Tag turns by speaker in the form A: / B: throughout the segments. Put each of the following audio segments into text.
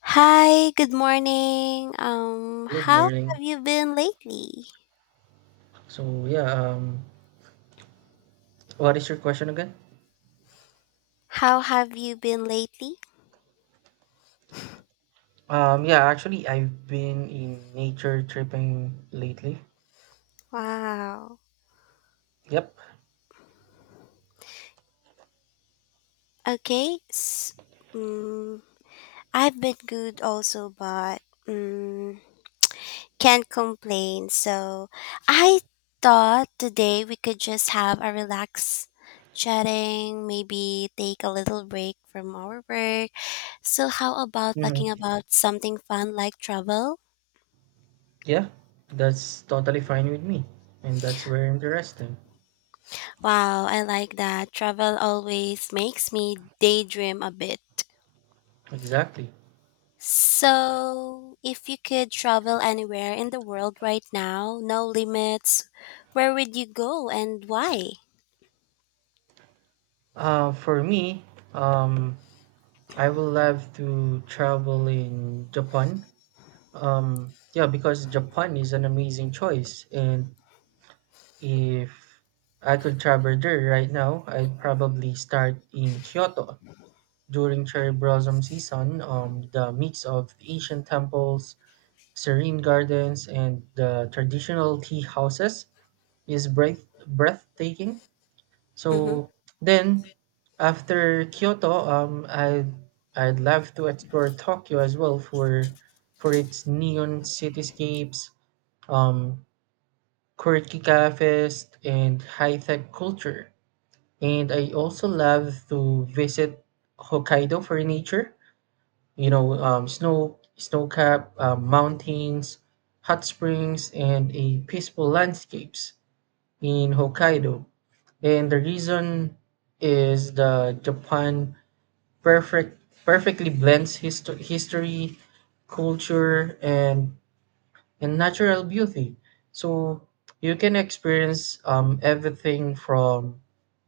A: Hi, good morning.
B: Good
A: How
B: morning.
A: have you been lately?
B: So yeah, um, what is your question again?
A: How have you been lately?
B: Yeah, actually, I've been in nature tripping lately.
A: Wow.
B: Yep.
A: Okay. Mm, I've been good also, but mm, can't complain. So I thought today we could just have a relaxed chatting, maybe take a little break from our work. So how about
B: Mm-hmm.
A: talking about something fun like travel?
B: Yeah, that's totally fine with me, and that's very interesting.
A: Wow, I like that. Travel always makes me daydream a bit.
B: Exactly.
A: So, if you could travel anywhere in the world right now, no limits, where would you go and why?
B: For me, um, I will love to travel in Japan. Yeah, because Japan is an amazing choice, and if I could travel there right now, I'd probably start in Kyoto during cherry blossom season. The mix of ancient temples, serene gardens, and the traditional tea houses is breathtaking.
A: Mm-hmm.
B: So then, after Kyoto, I'd love to explore Tokyo as well for its neon cityscapes, um, quirky cafes, and high tech culture. And I also love to visit Hokkaido for nature, snow-capped mountains, hot springs, and a peaceful landscapes in Hokkaido. And the reason is the Japan perfectly blends history, culture, and natural beauty. So you can experience everything from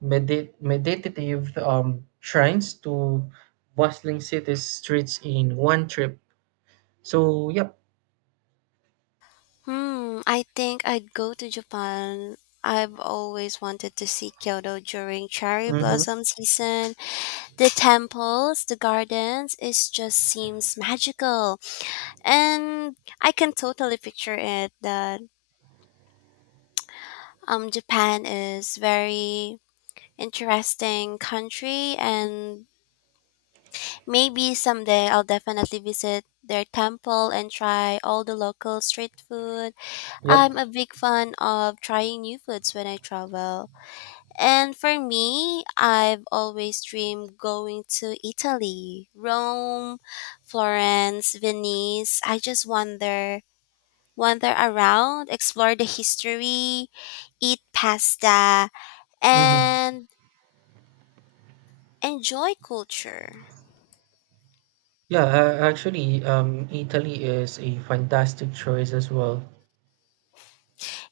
B: meditative shrines to bustling city streets in one trip. So, yep.
A: Hmm, I think I'd go to Japan. I've always wanted to see Kyoto during cherry
B: Hmm.
A: blossom season. The temples, the gardens, it just seems magical. And I can totally picture it the Japan is very interesting country, and maybe someday I'll definitely visit their temple and try all the local street food.
B: Yep.
A: I'm a big fan of trying new foods when I travel. And for me, I've always dreamed going to Italy, Rome, Florence, Venice. I just wander around, explore the history, eat pasta,
B: Hmm.
A: and enjoy culture.
B: Yeah, actually, Italy is a fantastic choice as well.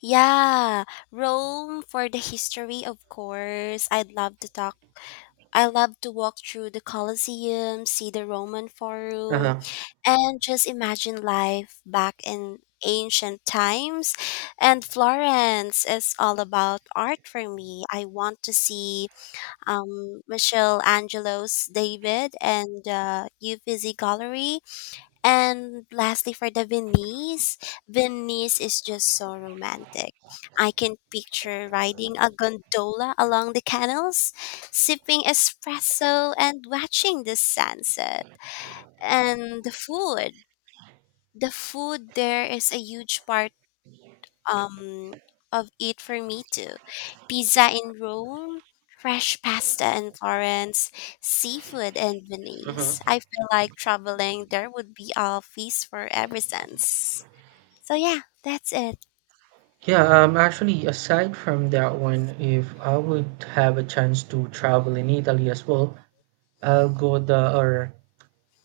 A: Yeah, Rome for the history, of course. I'd love to talk. I love to walk through the Colosseum, see the Roman Forum,
B: Uh-huh.
A: and just imagine life back in ancient times. And Florence is all about art for me. I want to see Michelangelo's David and Uffizi Gallery. And lastly, for the Venice, Venice is just so romantic. I can picture riding a gondola along the canals, sipping espresso, and watching the sunset. And the food. The food there is a huge part um of it for me too. Pizza in Rome, fresh pasta in Florence, seafood in
B: Uh-huh.
A: Venice. I feel like traveling there would be a feast for every sense. So yeah, that's it.
B: Yeah, actually, aside from that one, if I would have a chance to travel in Italy as well, I'll go the or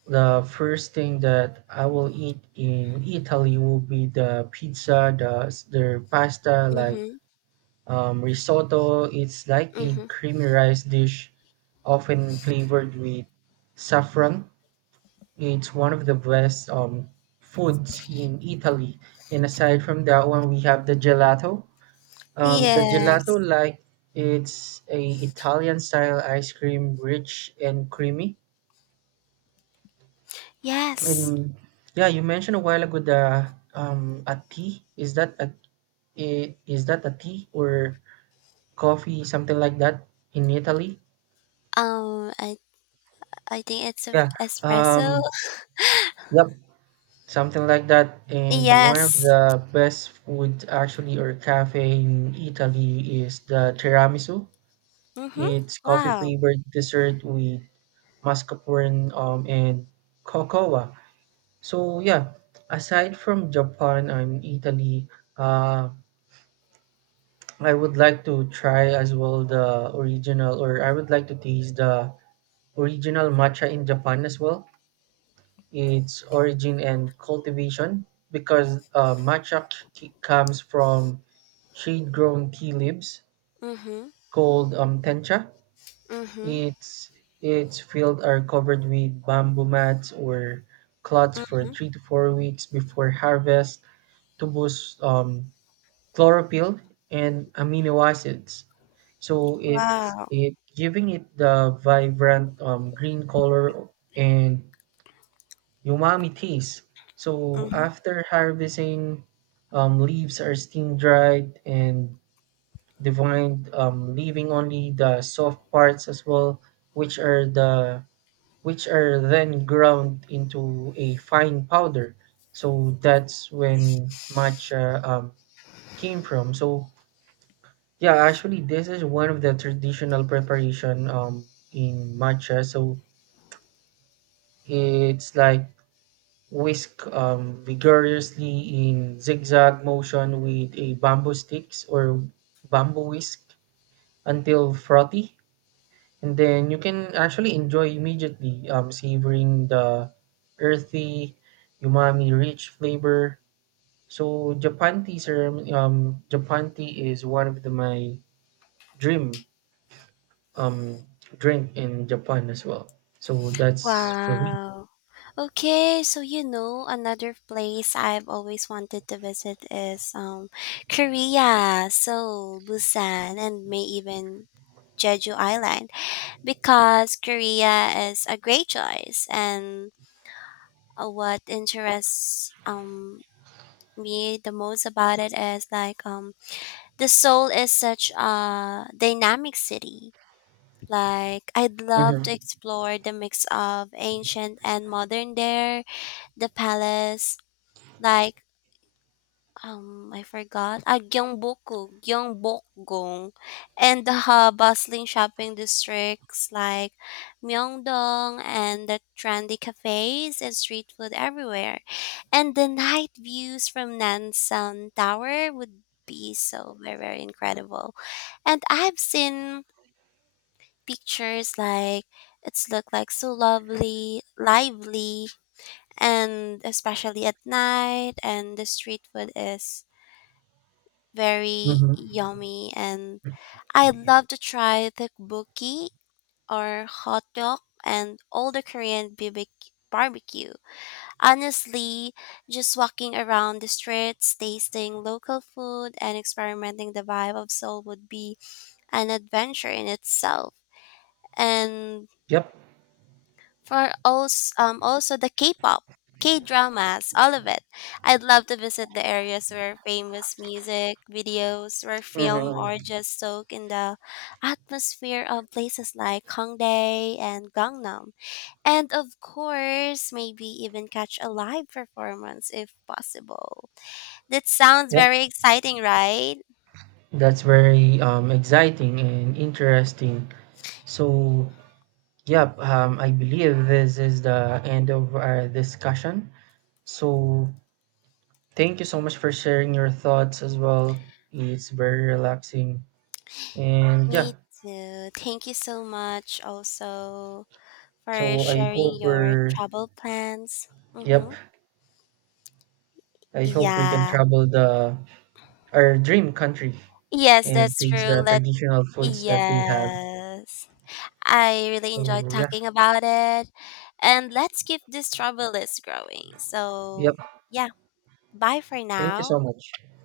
B: the first thing that I will eat in Italy will be the pizza, their pasta, like
A: Mhm.
B: Risotto is like a
A: Mhm.
B: creamy rice dish, often flavored with saffron. It's one of the best foods in Italy. And aside from that one, we have the gelato. The
A: Yes.
B: gelato, like it's a Italian style ice cream, rich and creamy.
A: Yes.
B: And yeah, you mentioned a while ago the a tea. Is that a tea or coffee, something like that in Italy?
A: Um I I think it's a
B: Yeah.
A: espresso.
B: Um, yep. Something like that. And one of
A: Yes.
B: the best food actually or cafe in Italy is the tiramisu.
A: Mhm.
B: It's coffee
A: Wow.
B: flavored dessert with mascarpone and cocoa. So yeah, aside from Japan and Italy, uh, I would like to try as well the original, or I would like to taste the original matcha in Japan as well. Its origin and cultivation, because matcha comes from shade-grown tea leaves
A: Mhm.
B: called tencha.
A: Mhm.
B: Its its fields are covered with bamboo mats or cloths for
A: Mhm.
B: 3 to 4 weeks before harvest to boost chlorophyll and amino acids. So it's
A: Wow.
B: it giving it the vibrant green color and umami taste. So
A: Mhm.
B: after harvesting, leaves are steam dried and divined, leaving only the soft parts as well, which are the which are then ground into a fine powder. So that's when matcha came from. So yeah, actually, this is one of the traditional preparation in matcha. So it's like whisk vigorously in zigzag motion with a bamboo sticks or bamboo whisk until frothy, and then you can actually enjoy immediately, savoring the earthy umami rich flavor. So Japan tea sir, Japan tea is one of the, my dream um, drink in Japan as well. So that's for me.
A: Wow. Okay, so you know, another place I've always wanted to visit is Korea, Seoul, Busan, and may even Jeju Island, because Korea is a great choice, and what interests me the most about it is like the Seoul is such a dynamic city. Like I'd love to
B: Hmm.
A: explore the mix of ancient and modern there the palace like, I forgot, ah, Gyeongbokgung, and the bustling shopping districts like Myeongdong, and the trendy cafes and street food everywhere. And the night views from Nansan Tower would be so very, very incredible. And I've seen pictures like it's looked like so lovely, lively, and especially at night, and the street food is very
B: Hmm.
A: yummy, and I'd love to try tteokbokki or hot dog and all the Korean BBQ barbecue. Honestly, just walking around the streets, tasting local food and experimenting the vibe of Seoul would be an adventure in itself. And
B: Yep.
A: for also also the K-pop, K-dramas, all of it. I'd love to visit the areas where famous music videos were filmed, or
B: Hmm.
A: just soak in the atmosphere of places like Hongdae and Gangnam. And of course, maybe even catch a live performance if possible. That sounds
B: Yep.
A: very exciting, right?
B: That's very exciting and interesting. So, yep, I believe this is the end of our discussion. So, thank you so much for sharing your thoughts as well. It's very relaxing. And
A: Me too. Thank you so much also for
B: so I
A: sharing
B: hope
A: your
B: we're,
A: travel plans.
B: yep,
A: Mm-hmm.
B: I hope we can
A: Yeah.
B: travel the our dream country
A: Yes,
B: and
A: that's
B: taste
A: true.
B: the
A: Let
B: traditional foods that they have.
A: yes. I really enjoyed
B: So,
A: talking about it. And let's keep this travel list growing.
B: yep,
A: So yeah, bye for
B: thank you
A: now.
B: so much.